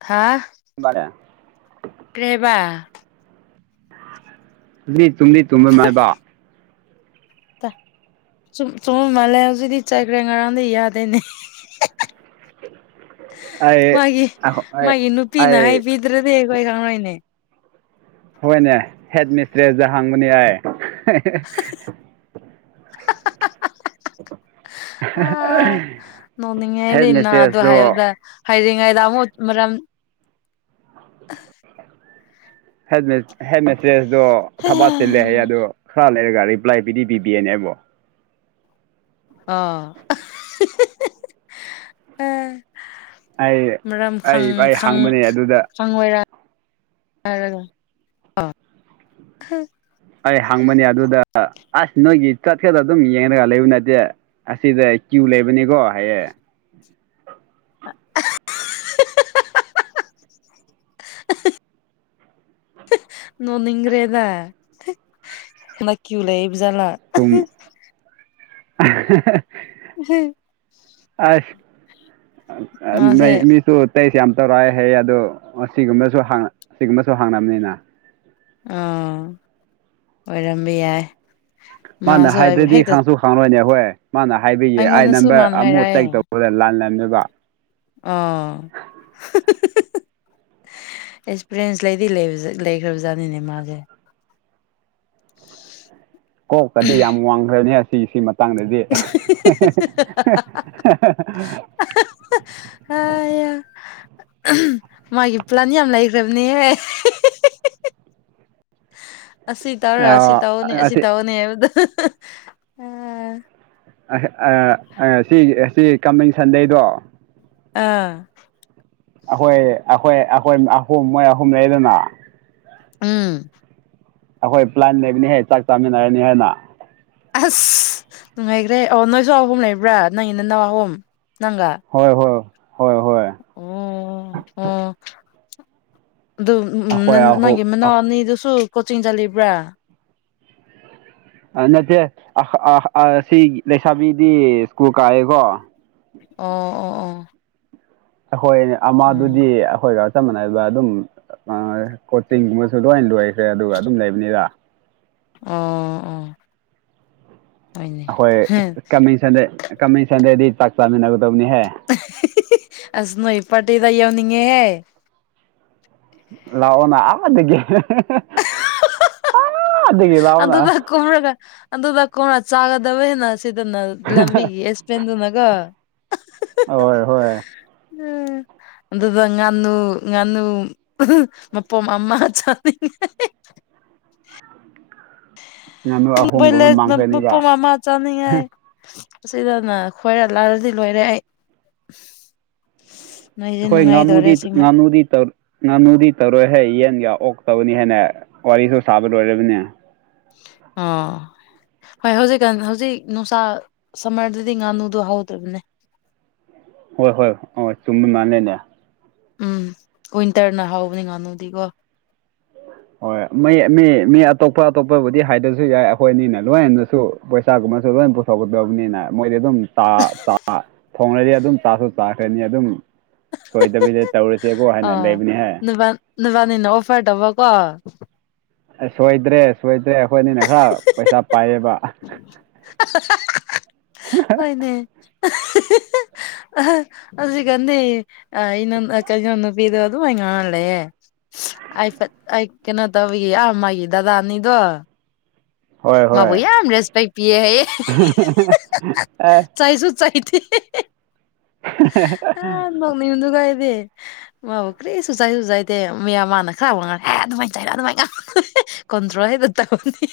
ꯍꯥꯥ ꯔꯦ ꯇꯦꯕꯥ ꯇꯨꯝꯗꯤ ꯇꯨꯝꯕ ꯃꯥꯏꯕ ꯁꯨꯝ ꯁꯨꯝ ꯃꯥꯜꯂꯦ ꯍꯧꯖꯤꯛꯇꯗꯤ ꯆꯥꯏꯈ꯭ꯔꯦ ꯉꯔꯥꯡꯗ ꯌꯥꯗꯦꯅꯦ ꯑꯩ ꯃꯥꯒꯤ ꯑꯩ ꯃꯥꯒꯤ ꯅꯨꯄꯤꯅ ꯑꯩ ꯍꯥꯏꯕꯤ ꯑꯗꯨꯗꯗꯤ ꯑꯩꯈꯣꯏ ꯀꯉ ꯑꯣꯏꯅꯦ ꯍꯣꯏꯅꯦ ꯍꯦꯠ ꯃꯤꯁꯇ꯭ꯔꯦꯁꯖ ꯍꯥꯡꯕꯅꯤ ꯌꯥꯏ [unintelligible] ꯑ ꯍꯦꯠ ꯅꯣꯡꯅꯤꯡꯉꯩꯗꯤꯅ ꯑꯗꯨ ꯃꯤꯁꯇ꯭ꯔꯦꯁꯇꯣ ꯍꯥꯏꯕꯗ ꯍꯥꯏꯔꯤꯉꯩꯗ ꯑꯃꯨꯛ ꯃꯔꯝ ꯍꯦꯠ ꯍꯦꯠ ꯃꯦꯁꯇ꯭ꯔꯦꯁꯗꯣ ꯊꯕꯥ ꯆꯤꯂꯦ ꯍꯥꯏꯌꯦ ꯑꯗꯣ ꯈꯔ ꯂꯩꯔꯒ ꯔꯤꯄ꯭ꯂꯥꯏ ꯄꯤꯗꯤ ꯄꯤꯕꯤꯌꯦꯅꯦꯕꯣ ꯑꯣ ꯑ ꯑꯩ ꯃꯔꯝ ꯑꯩ ꯑꯩ ꯍꯪꯕꯅꯦ ꯑꯗꯨꯗ ꯈꯣꯏꯔꯥꯡ ꯍꯥꯏꯔꯒ ꯑꯩ ꯍꯪꯕꯅꯦ ꯑꯗꯨꯗ ꯑꯁ ꯅꯣꯏꯒꯤ ꯆꯠꯈꯗ ꯑꯗꯨꯝ ꯌꯦꯡꯉꯒ ꯂꯩꯕ ꯅꯠꯇꯦ ꯑꯁꯤꯗ ꯀ꯭ꯌꯨ ꯂꯩꯕꯅꯤꯀꯣ ꯍꯥꯏꯌꯦꯡ [inaudible] ꯅꯣꯅꯤꯡꯈ꯭ꯔꯦꯗ ꯅ ꯀ꯭ꯌꯨ ꯂꯩꯕꯖꯂ ꯇꯨꯝ [unintelligible] ꯑꯁ ꯃꯥꯁꯦ ꯅꯩ ꯃꯤꯁꯨ ꯑꯇꯩꯁꯦ ꯌꯥꯝ ꯇꯧꯔꯛꯑ ꯍꯌꯦ ꯑꯗꯣ ꯁꯤꯒꯨꯝꯕꯁꯨ ꯁꯤꯒꯨꯝꯕꯁꯨ ꯍꯥꯡꯅꯕꯅꯤꯅ ꯑ ꯑꯣꯏꯔꯝꯕ ꯌꯥꯏ ꯃꯥꯅ ꯃꯥꯁꯨ ꯑꯩꯕꯨ ꯍꯥꯏꯗ꯭ꯔꯗꯤ ꯍꯦꯛꯇ ꯈꯪꯁꯨ ꯈꯪꯪꯂꯣꯏꯅꯦ ꯍꯣꯏ ꯃꯥꯅ ꯍꯥꯏꯕꯤꯌꯦ ꯑꯥꯏ ꯑꯩꯉꯣꯟꯗꯁꯨ ꯅꯝꯕꯔ ꯃꯥꯅ ꯑꯃꯨꯛ ꯍꯥꯏꯔꯛꯑꯦ ꯆꯦꯛ ꯇꯧ ꯑꯩꯈꯣꯏ ꯂꯥꯟ ꯂꯃꯤꯕ ꯑ ꯑꯦꯛꯁꯄꯤꯔꯤꯌꯦꯟꯁ ꯂꯩꯗꯤ ꯂꯩꯈ꯭ꯔꯕ ꯖꯥꯠꯅꯤꯅꯦ ꯃꯥꯁꯦ ꯀꯣꯛꯀꯗꯤ ꯌꯥꯝ ꯋꯥꯡꯈ꯭ꯔꯅꯤ ꯑꯁꯤꯒꯤ ꯁꯤ ꯃꯇꯥꯡꯗꯗꯤ [inaudible] ꯑ ꯃꯥꯒꯤ ꯄ꯭ꯂꯥꯟ ꯌꯥꯝ ꯂꯩꯈ꯭ꯔꯕꯅꯦꯍ ꯑꯁꯤ ꯇꯧꯔ ꯑꯁꯤ ꯇꯧꯔꯅꯤ ꯑꯁꯤ ꯇꯧꯔꯅꯤ ꯍꯥꯏꯕꯗ ꯁꯤ ꯁꯤ ꯀꯃꯤꯡ ꯁꯟꯗꯦꯗꯣ ꯑꯥ ꯑꯩꯈꯣꯏ ꯑꯩꯈꯣꯏ ꯑꯩꯈꯣꯏ ꯑꯍꯨꯝ ꯃꯣꯏ ꯑꯍꯨꯝ ꯂꯩꯗꯅ ꯎꯝ ꯑꯩꯈꯣꯏ ꯄ꯭ꯂꯥꯟ ꯂꯩꯕꯅꯤꯍꯦ ꯆꯥꯛ ꯆꯥꯃꯤꯟꯅꯔꯅꯤ ꯍꯥꯏꯅ ꯑꯁ ꯅꯨꯡꯉꯥꯏꯈ꯭ꯔꯦ ꯑꯣ ꯅꯣꯏꯁꯨ ꯑꯍꯨꯝ ꯂꯩꯕ꯭ꯔꯥ ꯅꯪꯒꯤ ꯅ ꯅꯋꯥꯍꯨꯝ ꯅꯪꯒ ꯍꯣꯏ ꯍꯣꯏ ꯍꯣꯏ ꯍꯣꯏ ꯑꯣ ꯑꯣ ꯑꯗꯨ ꯑꯩꯈꯣꯏ ꯑꯍꯨꯝ ꯅꯪꯒꯤ ꯃꯅꯥꯎ ꯑꯅꯤꯗꯨꯁꯨ ꯀꯣꯆꯤꯡ ꯆꯠꯂꯤꯕ꯭ꯔꯥ ꯅꯠꯇꯦ ꯁꯤ ꯂꯩꯁꯥꯕꯤꯗꯤ ꯁ꯭ꯀꯨꯜ ꯀꯥꯏꯑꯦꯀꯣ ꯑꯣ ꯑꯣ ꯑꯣ ꯑꯩꯈꯣꯏꯅꯦ ꯑꯣ ꯑꯃꯗꯨꯗꯤ ꯑꯩꯈꯣꯏ ꯆꯞ ꯃꯥꯟꯅꯕ ꯑꯗꯨꯝ ꯀꯣꯆꯤꯡꯒꯨꯝꯕꯁꯨ ꯂꯣꯏꯅ ꯂꯣꯏꯈ꯭ꯔꯦ ꯑꯗꯨꯒ ꯑꯗꯨꯝ ꯂꯩꯕꯅꯤꯔ ꯎꯝ ꯎꯝ ꯍꯣꯏ ꯀꯃꯤꯡ ꯁꯟꯗꯦ ꯀꯃꯤꯡ ꯁꯟꯗꯦꯗꯤ ꯆꯥꯛ ꯆꯥꯃꯤꯟꯅꯒꯗꯕꯅꯤꯍꯦ ꯑꯁ ꯅꯣ ꯏꯄꯥꯇꯤꯗꯎꯅꯤꯉꯦ ꯂꯥꯛꯑꯣꯅ ꯑꯃꯗꯒꯤ ꯎ ꯑꯥꯗꯒꯤ ꯂꯥꯛꯑꯣꯅ ꯑꯗꯨꯗ ꯀꯣꯔꯒ ꯑꯗꯨꯗ ꯀꯣꯔ ꯆꯥꯒꯗꯕꯅ ꯁꯤꯗꯅ ꯂꯝꯕꯤꯒꯤ ꯌꯦꯁ ꯄꯦꯟꯗꯅꯒꯣ ꯍꯣꯏ ꯍꯣꯏ ꯎꯝ ꯑꯗꯨꯗ ꯉꯥꯅꯨ ꯉꯥꯅꯨ ꯃꯄꯣꯝ ꯑꯃ ꯆꯅꯤꯡ ꯉꯥꯅꯨ ꯑꯍꯨꯝꯒꯨꯝꯕ ꯃꯥꯡꯈ꯭ꯔꯅꯤꯕ [unintelligible] ꯑꯁꯤꯗꯅ ꯈꯣꯏꯔ ꯂꯥꯜꯂꯗꯤ ꯂꯣꯏꯔꯦ ꯑꯩ ꯅꯣꯏꯗꯤ ꯍꯣꯏ ꯅꯨꯡꯉꯥꯏꯗꯧꯔꯦ ꯉꯥꯅꯨꯗꯤ ꯑꯁꯦꯡꯕ ꯉꯥꯅꯨꯗꯤ ꯇꯧꯔ ꯉꯥꯅꯨꯗꯤ ꯇꯧꯔꯣꯏꯍꯦ ꯌꯦꯟꯒ ꯑꯣꯛꯛꯇꯕꯅꯤ ꯍꯥꯏꯦꯅ ꯋꯥꯔꯤꯁꯨ ꯁꯥꯕ ꯂꯣꯏꯔꯕꯅꯦ ꯑꯥ ꯍꯣꯏ ꯍꯧꯖꯤꯛꯀꯥꯟ ꯍꯧꯖꯤꯛ ꯅꯨꯡꯁꯥ ꯁꯝꯃꯔꯗꯗꯤ ꯉꯥꯅꯨꯗꯣ ꯍꯧꯗꯕꯅꯦ ꯍꯣꯏ ꯍꯣꯏ ꯍꯣꯏ ꯆꯨꯝꯕ ꯃꯥꯜꯂꯦꯅꯦ ꯎꯝ ꯋꯤꯟꯇꯔꯅ ꯍꯥꯎꯕꯅꯤ ꯉꯥꯅꯨꯗꯤꯀꯣ ꯍꯣꯏ ꯃꯤ ꯃꯤ ꯃꯤ ꯑꯇꯣꯞꯄ ꯑꯇꯣꯞꯄꯕꯨꯗꯤ ꯍꯥꯏꯗꯁꯨ ꯌꯥꯏ ꯑꯩꯈꯣꯏ ꯑꯅꯤꯅ ꯂꯣꯏꯅꯁꯨ ꯄꯩꯁꯥꯒꯨꯝꯕꯁꯨ ꯂꯣꯏꯝ ꯄꯨꯊꯣꯛꯀꯗꯕꯅꯤꯅ ꯃꯣꯏꯗꯤ ꯑꯗꯨꯝ ꯥ ꯆ ꯊꯣꯡꯡꯂꯗꯤ ꯑꯗꯨꯝ ꯆꯥꯁꯨ ꯆꯥꯈ꯭ꯔꯅꯤ ꯑꯗꯨꯝ ꯁꯣꯏꯗꯕꯤꯗ ꯇꯧꯔꯁꯦꯕꯨ ꯍꯥꯏꯅ ꯂꯩꯕꯅꯤ ꯍꯦ ꯅꯕꯟꯅꯤꯅ ꯑꯣꯐꯔ ꯇꯧꯕ ꯀꯣ ꯑ ꯁꯣꯏꯗ꯭ꯔꯦ ꯁꯣꯏꯗ꯭ꯔꯦ ꯑꯩꯈꯣꯏ ꯑꯅꯤꯅ ꯈꯔ ꯄꯩꯁꯥ ꯄꯥꯏꯌꯦꯕ ꯍꯣꯏꯅꯦ ꯑ ꯑꯗꯨ ꯀꯟꯗꯤ ꯑ ꯏꯅꯣ ꯀꯩꯅꯣ ꯅꯨꯄꯤꯗ ꯑ ꯑꯗꯨ ꯉꯥꯡꯉꯥꯂꯩꯌꯦ ꯑꯩ ꯑꯩ ꯀꯩꯅꯣ ꯇꯧꯏ ꯑꯥ ꯃꯥꯒꯤ ꯗꯗꯥ ꯑꯅꯤꯗꯣ ꯍꯣꯏ ꯃꯥꯕꯨ ꯍꯣꯏ ꯌꯥꯝ ꯔꯦꯁꯄꯦꯛ ꯄꯤꯌꯦ ꯑꯩ ꯑꯦ ꯆꯥꯏꯁꯨ ꯆꯥꯏꯊꯦ ꯑ ꯅꯣꯛꯅꯤꯗꯨꯒ ꯑꯩꯗꯤ ꯃꯥꯕꯨ ꯀ꯭ꯔꯤꯁꯨ ꯆꯥꯏꯁꯨ ꯆꯥꯏꯗꯦ ꯃꯤꯌꯥꯝ ꯃꯥꯥꯟꯅ ꯈꯔꯕ ꯉꯔꯦ ꯍꯦ ꯑꯗꯨꯃꯥꯏꯅ ꯆꯥꯏꯔ ꯑꯗꯨꯃꯥꯏꯅ ꯀꯣꯟꯗ꯭ꯔꯣꯑꯦꯗ ꯇꯧꯅꯤ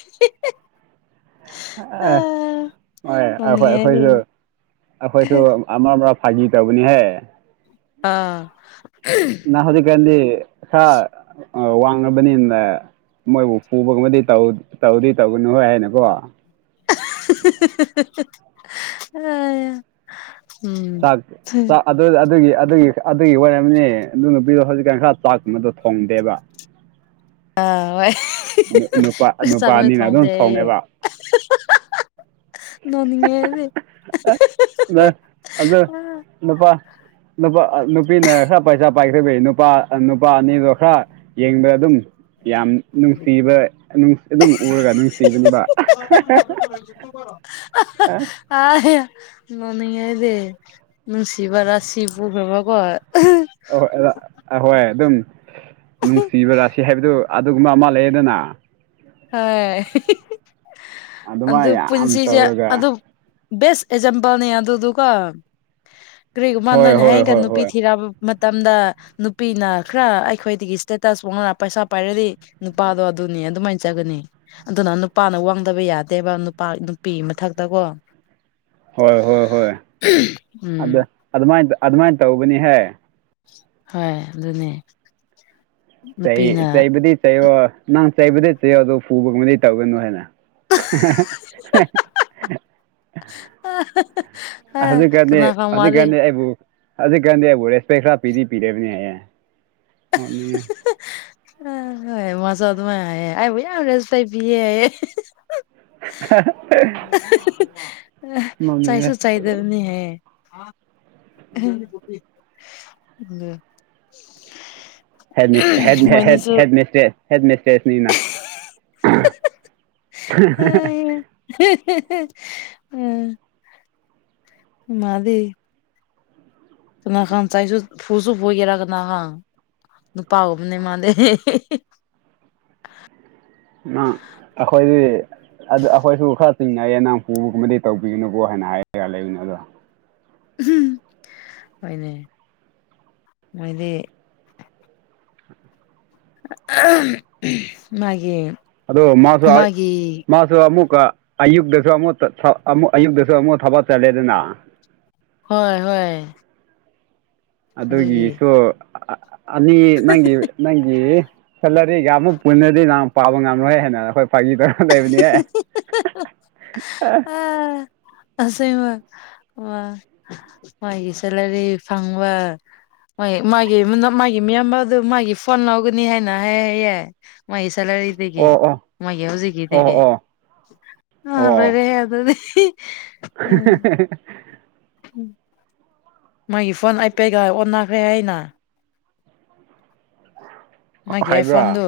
ꯑꯦ ꯑꯥ ꯍꯣꯏ ꯑꯩꯈꯣꯏ ꯅꯣꯛꯅꯤꯡꯉꯦ ꯑꯩꯗꯤ ꯑꯩꯈꯣꯏꯁꯨ ꯑꯩꯈꯣꯏꯁꯨ ꯑꯥꯃꯔꯛ ꯑꯥꯃꯔꯛ ꯐꯥꯒꯤ ꯇꯧꯕꯅꯤꯍꯦ ꯑꯥ ꯅ ꯍꯧꯖꯤꯛꯀꯥꯟꯗꯤ ꯈꯔ ꯋꯥꯡꯉꯥꯕꯅꯤꯅ ꯃꯣꯏꯕꯨ ꯄꯨꯕꯒꯨꯝꯕꯗꯤ ꯇꯧꯗꯤ ꯇꯧꯒꯅꯨ ꯍꯣꯏ ꯍꯥꯏꯅꯀꯣ ꯑ [unintelligible] ꯊꯥꯛ [inaudible] [unintelligible] ꯑꯗꯨ ꯑꯗꯨꯒꯤ ꯑꯗꯨꯒꯤ ꯑꯗꯨꯒꯤ ꯑꯣꯏꯝꯅꯤ ꯑꯗꯨ ꯅꯨꯄꯤꯗꯣ ꯍꯧꯖꯤꯛꯀꯥꯟ ꯈꯔ ꯆꯥꯛꯇꯕꯗꯣ ꯊꯣꯡꯗꯦꯕ ꯑꯥ ꯍꯣꯢ ꯅꯨꯄꯥ ꯆꯥꯛꯜꯣꯏ ꯅꯨꯄꯥꯅꯤꯅ ꯑꯗꯨꯝ ꯊꯣꯡꯗꯦ ꯊꯣꯡꯉꯦꯕ ꯅꯣꯅꯤꯡꯉꯦ ꯑꯩꯗꯤ ꯑꯗꯨ ꯅꯨꯄꯥ ꯅꯨꯄꯥ ꯅꯨꯄꯤꯅ ꯈꯔ ꯄꯩꯁꯥ ꯄꯥꯏꯈꯈꯤꯕꯩ ꯅꯨꯄꯥ ꯅꯨꯄꯥ ꯑꯅꯤꯗꯣ ꯈꯔ ꯌꯦꯡꯗꯔ ꯑꯗꯨꯝ ꯌꯥꯝ ꯅꯨꯡꯁꯤꯕ ꯑꯗꯨꯝ ꯎꯔꯒ ꯅꯨꯡꯁꯤꯕꯅꯤꯕ ꯨꯡ ꯀꯣ [unintelligible] ꯑ ꯑ ꯃꯃꯤꯍꯥꯏꯗꯤ ꯅꯨꯡꯁꯤꯕꯔꯥꯁꯤꯕꯨꯔꯈ꯭ꯔꯕꯀꯣ ꯑꯍꯣꯏ ꯑꯍꯣꯏ ꯑꯗꯨꯝ ꯅꯨꯡꯁꯤꯕꯔꯥꯁꯤ ꯍꯥꯏꯕꯗꯨ ꯑꯗꯨꯒꯨꯝꯕ ꯑꯃ ꯂꯩꯌꯦꯗꯅ ꯍꯣꯏ ꯑꯗꯨ ꯑꯗꯨꯃꯥꯏꯅ ꯌꯥꯝ ꯄꯨꯟꯁꯤꯁꯦ ꯇꯧꯔꯒ ꯑꯗꯨꯝ ꯕꯦꯁ ꯑꯦꯛꯖꯥꯝꯄꯜꯅꯦ ꯑꯗꯨꯗꯨꯀꯣ ꯀꯔꯤꯒꯨꯝꯕ ꯍꯣꯏ ꯅꯣꯏꯅ ꯍꯣꯏ ꯍꯥꯏꯌꯦ ꯍꯣꯏ ꯀꯥꯟꯗ ꯅꯨꯄꯤ ꯍꯣꯏ ꯊꯤꯔꯛꯕ ꯃꯇꯝꯗ ꯅꯨꯄꯤꯅ ꯈꯔ ꯑꯩꯈꯣꯏꯗꯒꯤ ꯏꯁꯇꯦꯇꯁ ꯋꯥꯡꯂ ꯄꯩꯁꯥ ꯄꯥꯏꯔꯗꯤ ꯅꯨꯄꯥꯗꯣ ꯑꯗꯨꯅꯤ ꯑꯗꯨꯃꯥꯏꯅ ꯆꯠꯆꯒꯅꯤ ꯑꯗꯨꯅ ꯅꯨꯄꯥꯅ ꯋꯥꯡꯗꯕ ꯌꯥꯗꯦꯕ ꯅꯨꯄꯥ ꯅꯨꯄꯤ ꯃꯊꯛꯇ ꯀꯣ ꯍꯣꯏ ꯍꯣꯏ ꯍꯣꯏ ꯑꯗ ꯎꯝ ꯑꯗꯨꯃꯥꯏꯅ ꯑꯗꯨꯃꯥꯏꯅ ꯇꯧꯕꯅꯤꯍꯦ ꯍꯣꯏ ꯑꯗꯨꯅꯦ ꯅꯨꯄꯤꯅ ꯆꯩ ꯆꯩꯕꯗꯤ ꯆꯩꯌꯣ ꯅꯪ ꯆꯩꯕꯗꯤ ꯆꯩꯌꯣꯑꯗꯨ ꯐꯨ ꯄꯨꯕꯒꯨꯝꯕꯗꯤ ꯇꯧꯒꯅꯨ ꯍꯥꯏꯅ ꯑ ꯍꯧꯖꯤꯛꯀꯥꯟꯅꯦ ꯍꯧꯖꯤꯛꯀꯥꯟꯅꯤ ꯑꯩꯕꯨ ꯍꯧꯖꯤꯛ ꯀꯥꯟꯗꯤ ꯑꯩꯕꯨ ꯔꯦꯁꯄꯦꯛ ꯈꯔ ꯄꯤꯗꯤ ꯄꯤꯔꯦꯕꯅꯦ ꯍꯥꯏꯌꯦꯅꯤꯡ ꯑ ꯍꯣꯏ ꯃꯁꯧꯗ ꯃꯥ ꯑꯕꯨ ꯌꯥꯝ ꯔꯦꯁꯇ ꯄꯤ ꯑ ꯑ ꯆꯥꯏꯁꯨ ꯆꯥꯏꯗꯕꯅꯤ ꯍꯦ ꯑ ꯍꯦ ꯍꯦ ꯍꯦ ꯃꯁꯇ꯭ꯔꯦꯁ ꯍꯦꯠ ꯃꯁꯇ꯭ꯔꯦꯁꯅ [inaudible] ꯎꯝ ꯃꯥꯗꯤ ꯆ ꯈꯥꯟ ꯆꯥꯏꯁꯨ ꯐꯨꯁꯨ ꯐꯨꯁꯨꯒꯦꯔꯀꯅꯅꯍ ꯅꯨꯄꯥꯥ ꯎꯨꯝꯅꯦ ꯃꯥꯗꯤ ꯑꯩꯈꯣꯏꯗꯤ ꯑꯗꯨꯗ ꯑꯩꯈꯣꯏꯁꯨ ꯈꯔ ꯆꯤꯡꯅꯩꯌꯦ ꯅꯪ ꯄꯨꯕꯒꯨꯝꯕꯗꯤ ꯇꯧꯕꯤꯒꯅꯨꯀꯣ ꯍꯥꯏꯅ ꯍꯥꯏꯔꯒ ꯂꯩꯕꯅꯤ ꯑꯗꯣ ꯑꯣꯏꯅꯦ ꯃꯣꯏꯗꯤ ꯃꯥꯒꯤ ꯑꯗꯣ ꯃꯥꯁ ꯃꯥꯒꯤ ꯃꯥꯁ ꯑꯃꯨꯛꯀ ꯑꯌꯨꯛꯇꯁꯨ ꯑꯃꯨꯛ ꯑꯃꯨꯛ ꯑꯌꯨꯛꯇꯁꯨ ꯑꯃꯨꯛ ꯊꯕꯛ ꯆꯠꯂꯦꯗꯅ ꯍꯣꯏ ꯍꯣꯏ ꯑꯗꯨꯒꯤ ꯑꯗꯨꯒꯤꯁꯨ ꯑꯅꯤ ꯅꯪꯒꯤ ꯅꯪꯒꯤ ꯁꯦꯂꯔꯤꯒ ꯑꯃꯨꯛ ꯄꯨꯅꯗꯤ ꯅꯪ ꯄꯥꯕ ꯉꯝꯂꯣꯏ ꯍꯥꯏꯅ ꯑꯩꯈꯣꯏ ꯄꯥꯏꯕꯤꯗ ꯂꯩꯕꯅꯦ ꯑꯁ ꯃꯥ ꯁꯂꯔꯤ ꯐꯪꯕ ꯃꯥꯒꯤ ꯃꯥꯒꯤ ꯃꯤꯌꯥꯝꯕ ꯑꯗꯨ ꯃꯥꯒꯤ ꯐꯣꯟ ꯂꯧꯒꯅꯤ ꯍꯥꯏꯅ ꯍꯥꯏ ꯌꯥꯏ ꯃꯩ ꯁꯂꯔꯤ ꯏꯗꯒꯦ ꯑꯣ ꯑꯣ ꯃꯩ ꯍꯎꯖꯤꯒ ꯑꯣ ꯏꯗꯒꯦ ꯑꯣ ꯍꯜꯂ ꯑꯣ ꯑꯗꯨꯗꯤ [inaudible] ꯎꯝ ꯃꯥꯒꯤ ꯐꯣꯟ ꯑꯄꯦꯒ ꯑꯣꯟꯅꯈ꯭ꯔꯦ ꯍꯥꯏꯅ ꯃꯥꯒꯤꯦꯏ ꯍꯥꯏꯕ꯭ꯔꯥ ꯐꯣꯟꯗꯨ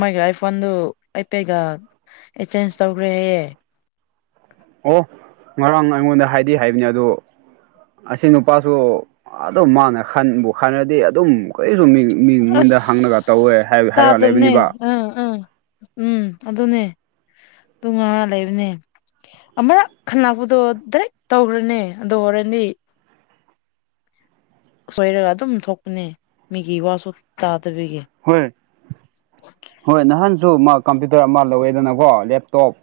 ꯃꯣꯏꯒꯤ ꯑꯥꯏꯐꯣꯟꯗꯨ ꯑꯩ ꯄꯦꯒ ꯑꯦ ꯆꯦꯟꯖ ꯇꯧꯈ꯭ꯔꯦꯍꯌꯦ ꯑꯣ ꯉꯔꯥꯡ ꯑꯩꯉꯣꯟꯗ ꯍꯥꯏꯗꯤ ꯍꯥꯏꯕꯅꯤ ꯑꯗꯣ ꯑꯁꯤ ꯅꯨꯄꯥꯁꯨ ꯑꯗꯨꯝ ꯃꯥꯅ ꯈꯟꯕꯨ ꯈꯜꯔꯗꯤ ꯑꯗꯨꯝ ꯀꯔꯤꯁꯨ ꯃꯤ ꯃꯤꯉꯣꯟꯗ ꯍꯪꯉꯒ ꯇꯧꯋꯦ ꯍꯥꯏꯔ ꯂꯩꯕꯅꯤꯕ ꯎꯝ ꯎꯝ ꯎꯝ ꯑꯗꯨꯅꯦ ꯇ ꯉꯥ ꯂꯩꯕꯅꯦ ꯑꯃꯔꯛ ꯈꯟꯂꯛꯄꯗꯣ ꯗꯥꯏꯔꯦꯛ ꯇꯧꯈ꯭ꯔꯅꯦ ꯑꯗꯨ ꯍꯣꯔꯗꯤ ꯁꯣꯏꯔꯒ ꯑꯗꯨꯝ ꯊꯣꯛꯄꯅꯦ ꯃꯤꯒꯤ ꯋꯥꯁꯨ ꯇꯥꯗꯕꯤꯒꯤ ꯍꯣꯏ ꯍꯣꯏ ꯅꯍꯥꯟꯁꯨ ꯃꯥ ꯀꯝꯄ꯭ꯌꯨꯇꯔ ꯑꯃ ꯂꯧꯋꯦꯗꯅꯀꯣ ꯂꯦꯞꯇꯣꯞ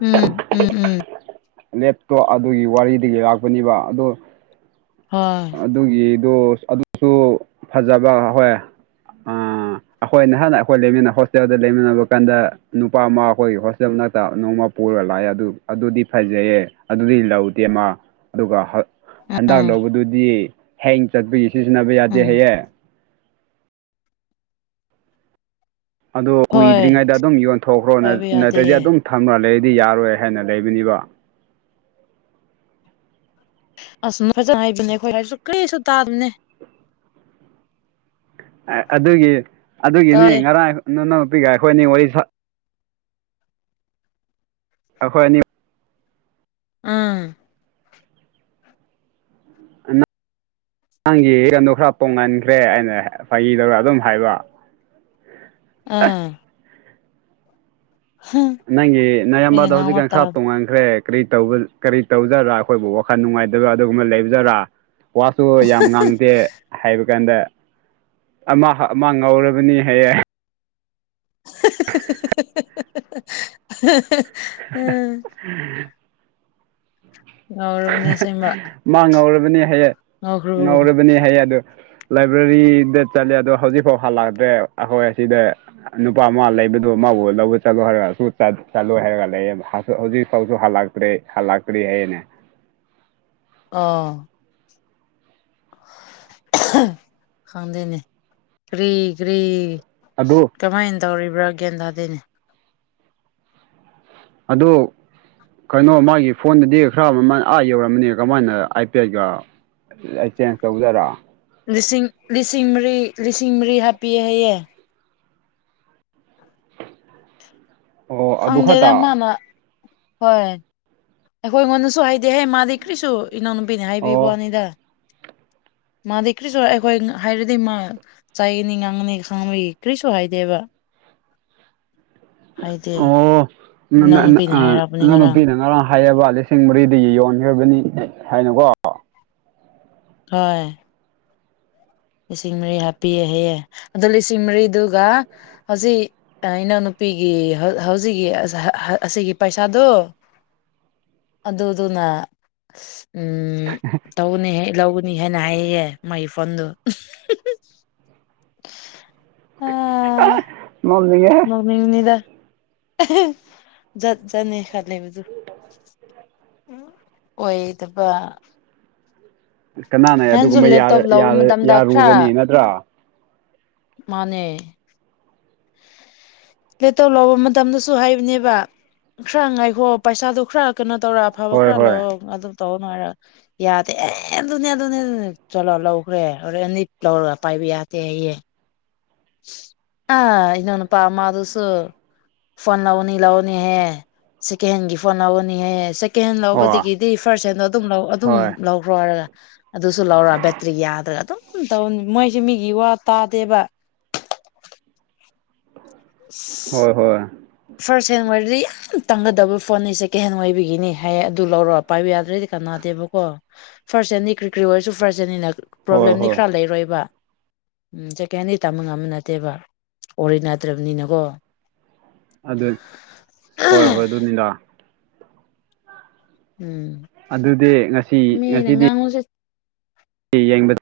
ꯎꯝ ꯎꯝ ꯎꯝ ꯂꯦꯞꯇꯣꯞ ꯑꯗꯨꯒꯤ ꯋꯥꯔꯤꯗꯒꯤ ꯂꯥꯛꯄꯅꯤꯕ ꯑꯗꯨ ꯍ ꯑꯗꯨꯒꯤꯗꯨꯣ ꯑꯗꯨꯁꯨ ꯐꯖꯕ ꯍꯣꯏ ꯑꯩꯈꯣꯏ ꯅꯍꯥꯟ ꯑꯩꯈꯣꯏ ꯂꯩꯃꯤꯟꯅ ꯍꯣꯁꯇꯦꯜꯗ ꯂꯩꯃꯤꯟꯅꯕ ꯀꯥꯟꯗ ꯅꯨꯄꯥ ꯑꯃ ꯑꯩꯈꯣꯏꯒꯤ ꯍꯣꯁꯇꯦꯜ ꯉꯛꯇ ꯅꯣꯡꯃ ꯄꯨꯔꯒ ꯂꯥꯛꯑꯦ ꯑꯗꯨ ꯑꯗꯨꯗꯤ ꯐꯖꯩꯌꯦ ꯑꯗꯨꯗꯤ ꯂꯧꯗꯦ ꯃꯥ ꯑꯗꯨꯒ ꯍꯟꯗꯛ ꯎꯝ ꯂꯧꯕꯗꯨꯗꯤ ꯍꯦꯡ ꯆꯠꯄꯒꯤ ꯁꯤꯖꯤꯟꯅꯕ ꯌꯥꯗꯦ ꯎꯝ ꯍꯌꯦꯡ ꯑꯗꯨꯣ ꯍꯣꯏ ꯀꯨꯏꯗ꯭ꯔꯤꯉꯩꯗ ꯑꯗꯨꯝ ꯌꯣꯟꯊꯣꯛꯈ꯭ꯔꯣ ꯄꯥꯏꯕ ꯅꯠꯇ꯭ꯔꯗꯤ ꯌꯥꯗꯦ ꯑꯗꯨꯝ ꯊꯝꯅ ꯂꯩꯔꯗꯤ ꯌꯥꯔꯣꯏ ꯍꯥꯏꯅ ꯂꯩꯕꯅꯤꯕ ꯑꯁ ꯅ ꯐꯖꯅ ꯍꯥꯏꯩꯕꯅꯦ ꯑꯩꯈꯣꯏ ꯍꯥꯏꯁꯨ ꯀꯩꯁꯨ ꯇꯥꯕꯅꯦ ꯑꯗꯨꯒꯤ ꯑꯗꯨꯒꯤꯅꯤ ꯇꯥꯗꯦ ꯉꯔꯥꯡ ꯅꯨꯅꯄꯤꯒ ꯑꯩꯈꯣꯏꯅꯤ ꯋꯥꯔꯤ ꯑꯩꯈꯣꯏ ꯑꯅꯤ ꯎꯝ ꯅꯪꯒꯤꯔꯟꯗꯣ ꯈꯔ ꯄꯣꯡꯍꯟꯈ꯭ꯔꯦ ꯑꯩꯅ ꯐꯩꯗꯧꯔ ꯑꯗꯨꯝ ꯍꯥꯏꯕ ꯑꯥ ꯅꯪꯒꯤ ꯃꯤꯅ ꯅꯅꯥꯏꯌꯥꯝꯝꯕꯗ ꯉꯥꯡꯕ ꯍꯧꯖꯤꯛꯀꯥꯟ ꯈꯔ ꯇꯥꯕ ꯇꯣꯡꯉꯟꯈ꯭ꯔꯦ ꯀꯔꯤ ꯇꯧꯕ ꯀꯔꯤ ꯇꯧꯖꯔꯥ ꯑꯩꯈꯣꯏꯕꯨ ꯋꯥꯈꯜ ꯅꯨꯡꯉꯥꯏꯇꯕ ꯑꯗꯨꯒꯨꯝꯕ ꯂꯩꯕꯖꯔꯥ ꯋꯥꯁꯨ ꯌꯥꯝ ꯉꯥꯡꯗꯦ ꯍꯥꯏꯕ ꯀꯥꯟꯗ ꯑꯃ ꯑꯃ ꯉꯧꯔꯕꯅꯤ ꯍꯥꯏꯌꯦ [inaudible] ꯍ ꯉꯧꯔꯕꯅꯦ ꯑꯁꯦꯡꯕ ꯃꯥ ꯉꯧꯔꯕꯅꯤ ꯍꯥꯏꯌꯦ ꯉꯧꯈ꯭ꯔꯕꯒꯨꯝ ꯉꯧꯔꯕꯅꯤ ꯍꯥꯏꯌꯦ ꯑꯗꯨ ꯂꯥꯏꯕ꯭ꯔꯦꯔꯤꯗ ꯆꯠꯂ ꯑꯗꯣ ꯍꯧꯖꯤꯛꯐꯥꯎ ꯍꯜꯂꯛꯑꯗ꯭ꯔꯦ ꯑꯩꯈꯣꯏ ꯑꯁꯤꯗ ꯅꯨꯄꯥ ꯑꯃ ꯂꯩꯕꯗꯨꯣ ꯃꯥꯕꯨ ꯂꯧꯕ ꯆꯠꯂꯨ ꯍꯥꯏꯔꯒ ꯆꯠꯂꯨ ꯍꯥꯏꯔꯒ ꯂꯩꯌꯦꯕ ꯍꯧꯖꯤꯛ ꯐꯥꯎꯁꯨ ꯍꯜꯂ ꯍꯥꯂꯀꯔꯤ ꯍꯥꯏꯌꯦꯅꯦ ꯑ ꯈꯪꯗꯅꯦ ꯀꯔꯤ ꯀꯔꯤ ꯑꯗꯨ ꯀꯃꯥꯏꯅ ꯇꯧꯔꯤꯕ꯭ꯔꯥ ꯒꯦꯟꯗꯥꯗꯅꯦ ꯑꯗꯣ ꯀꯩꯅꯣ ꯃꯥꯒꯤ ꯐꯣꯟꯗꯗꯤ ꯈꯔ ꯑꯃꯃꯜ ꯑꯥ ꯌꯧꯔꯝꯕꯅꯤ ꯀꯃꯥꯏꯅ ꯑꯥꯏ ꯄꯤ ꯑꯥꯏꯒ ꯑꯩ ꯆꯦꯟꯖ ꯇꯧꯖꯔ ꯂꯤꯁꯤꯡ ꯂꯤꯁꯤꯡ ꯃꯔꯤ ꯂꯤꯁꯤꯡ ꯃꯔꯤ ꯍꯥꯞꯄꯤꯑꯦ ꯍꯌꯦꯦ ꯑꯣ ꯑꯗꯨ ꯈꯪꯗꯦꯗ ꯈꯛꯇ ꯃꯥꯅ ꯍꯣꯏ ꯑꯩꯈꯣꯏꯉꯣꯟꯗꯁꯨ ꯍꯥꯏꯗꯦꯍꯦ ꯃꯥꯗꯤ ꯀꯔꯤꯁꯨ ꯏꯅꯥꯎꯅꯨꯄꯤꯅ ꯍꯥꯏꯕꯤꯕ ꯑꯣ ꯋꯥꯅꯤꯗ ꯃꯥꯗꯤ ꯀ꯭ꯔꯤꯁꯨ ꯑꯩꯈꯣꯏ ꯍꯥꯏꯔꯗꯤ ꯃꯥ ꯆꯩꯅꯤ ꯉꯥꯡꯒꯅꯤ ꯈꯥꯡꯕꯒꯤ ꯀ꯭ꯔꯤꯁꯨ ꯍꯥꯏꯗꯦꯕ ꯍꯥꯏꯗꯦ [unintelligible] ꯏꯅꯥꯎ ꯅꯨꯄꯤꯅ ꯍꯥꯏꯔꯛꯄꯅꯤ ꯉꯔꯥꯡ ꯍꯥꯏꯔꯕ ꯂꯤꯁꯤꯡ ꯃꯔꯤꯗꯒꯤ ꯌꯣꯟꯈ꯭ꯔꯕꯅꯤ ꯍꯥꯏꯅꯀꯣ ꯍꯣꯏ ꯂꯤꯁꯤꯡ ꯃꯔꯤ ꯍꯥꯞꯄꯤꯑ ꯍꯌꯦꯑꯦ ꯑꯗꯣ ꯂꯤꯁꯤꯡ ꯃꯔꯤꯗꯨꯒ ꯍꯧꯖꯤꯛ ꯏꯅꯥꯎꯅꯨꯄꯤꯒꯤ ꯍꯧꯖꯤꯛꯀꯤ ꯑꯁꯤꯒꯤ ꯄꯩꯁꯥꯗꯨꯣ ꯑꯗꯨ ꯑꯗꯨꯅ ꯎꯝ ꯇꯧꯅꯦꯍꯦ ꯂꯧꯅꯤꯍꯦꯅ ꯍꯥꯏꯌꯦꯌꯦ ꯃꯥꯒꯤ ꯐꯣꯟꯗꯨ [inaudible] [unintelligible] [unintelligible] ꯖꯠ ꯖꯠꯅꯤ ꯈꯜꯂꯦꯕꯗꯨ ꯑꯣꯏꯗꯕ ꯀꯅꯥꯅ ꯅꯍꯥꯟꯁꯨ ꯑꯗꯨꯒꯨꯝꯕ ꯂꯦꯞꯇꯣꯞ ꯌ-ꯌ ꯂꯧꯕ ꯃꯇꯝꯗ ꯌꯥꯔꯨꯒꯅꯤ ꯈꯔ ꯅꯠꯇ꯭ꯔꯥ ꯃꯥꯅꯦ ꯂꯦꯇꯧ ꯂꯧꯕ ꯃꯇꯝꯗꯁꯨ ꯍꯥꯏꯕꯅꯦꯕ ꯈꯔ ꯉꯥꯏꯈꯣ ꯄꯩꯁꯥꯗꯨꯣ ꯈꯔ ꯀꯩꯅꯣ ꯇꯧꯔ ꯑꯐꯕ ꯍꯣꯏ ꯈꯔ ꯍꯣꯏ ꯂꯧꯑꯣ ꯑꯗꯨꯝ ꯇꯧꯑꯣ [unintelligible] ꯌꯥꯗꯦ ꯑꯦ ꯑꯗꯨꯅꯦ ꯑꯗꯨꯅꯦ ꯑꯦꯗꯨꯅꯦ ꯆꯠꯂꯣ ꯂꯧꯈ꯭ꯔꯦ ꯍꯣꯔꯦꯟꯗꯤ ꯂꯧꯔ ꯄꯥꯏꯕ ꯌꯥꯗꯦ ꯍꯥꯌꯦ ꯑ ꯏꯅꯥꯎꯅꯨꯄ ꯑꯃꯗꯨꯁꯨ ꯐꯣꯟ ꯂꯧꯅꯤ ꯂꯧꯅꯤꯍꯦ ꯁꯦꯀꯦꯟꯍꯦꯟꯒꯤ ꯐꯣꯟ ꯂꯧꯒꯅꯤꯍꯦ ꯀꯦꯟ ꯍꯦꯟ ꯑꯣ ꯂꯧꯕꯗꯒꯤꯗꯤ ꯐꯥꯔ꯭ꯁ ꯍꯦꯟꯗꯣ ꯑꯗꯨꯝ ꯂꯧ ꯑꯗꯨꯝ ꯍꯣꯏ ꯂꯧ ꯍꯣꯏꯔꯒ ꯑꯗꯨꯁꯨ ꯂꯧꯔ ꯕꯦꯇ꯭ꯔꯤ ꯌꯥꯗ꯭ꯔꯒ ꯑꯗꯨꯝ ꯇꯧꯅꯤ ꯃꯣꯏꯁꯦ ꯃꯤꯒꯤ ꯋꯥ ꯇꯥꯗꯦꯕ [inaudible] ꯍꯣꯏ ꯍꯣꯏ ꯐꯥꯔ꯭ꯁ ꯍꯦꯟ [unintelligible] ꯇꯪꯒꯗꯕ ꯐꯣꯟꯅꯤ ꯁꯦꯀꯦꯟꯍꯦꯟ ꯑꯣꯏꯕꯤꯒꯤꯅꯤ ꯍꯥꯏ ꯑꯗꯨ ꯂꯧꯔꯣ ꯄꯥꯏꯕ ꯌꯥꯗ꯭ꯔꯗꯤ ꯀꯅꯥꯗꯦꯕꯀꯣ ꯐꯥꯔ꯭ꯁ ꯍꯦꯟꯗꯤ ꯀ꯭ꯔꯤ ꯀ꯭ꯔꯤ ꯑꯣꯏꯔꯁꯨ ꯐꯥꯔ꯭ꯁ ꯍꯦꯟꯅꯤꯅ ꯍꯣꯏ ꯄ꯭ꯔꯣꯕ꯭ꯂꯦꯝꯗꯤ ꯍꯣꯏ ꯈꯔ ꯂꯩꯔꯣꯏꯕ ꯎꯝ ꯁꯦꯀꯦꯟꯗꯤ ꯇꯝꯕ ꯉꯝꯕ ꯅꯠꯇꯦꯕ ꯑꯣꯔꯤ ꯅꯠꯇ꯭ꯔꯕꯅꯤꯅꯀꯣ ꯑꯗꯨꯅꯤ ꯍꯣꯏ ꯍꯣꯏ ꯑꯗꯨꯅꯤꯗꯥ ꯎꯝ ꯑꯗꯨꯗꯤ ꯉꯁꯤ ꯃꯤꯅ ꯉꯁꯤꯗꯤ ꯉꯥꯡꯕꯁꯦ [inaudible]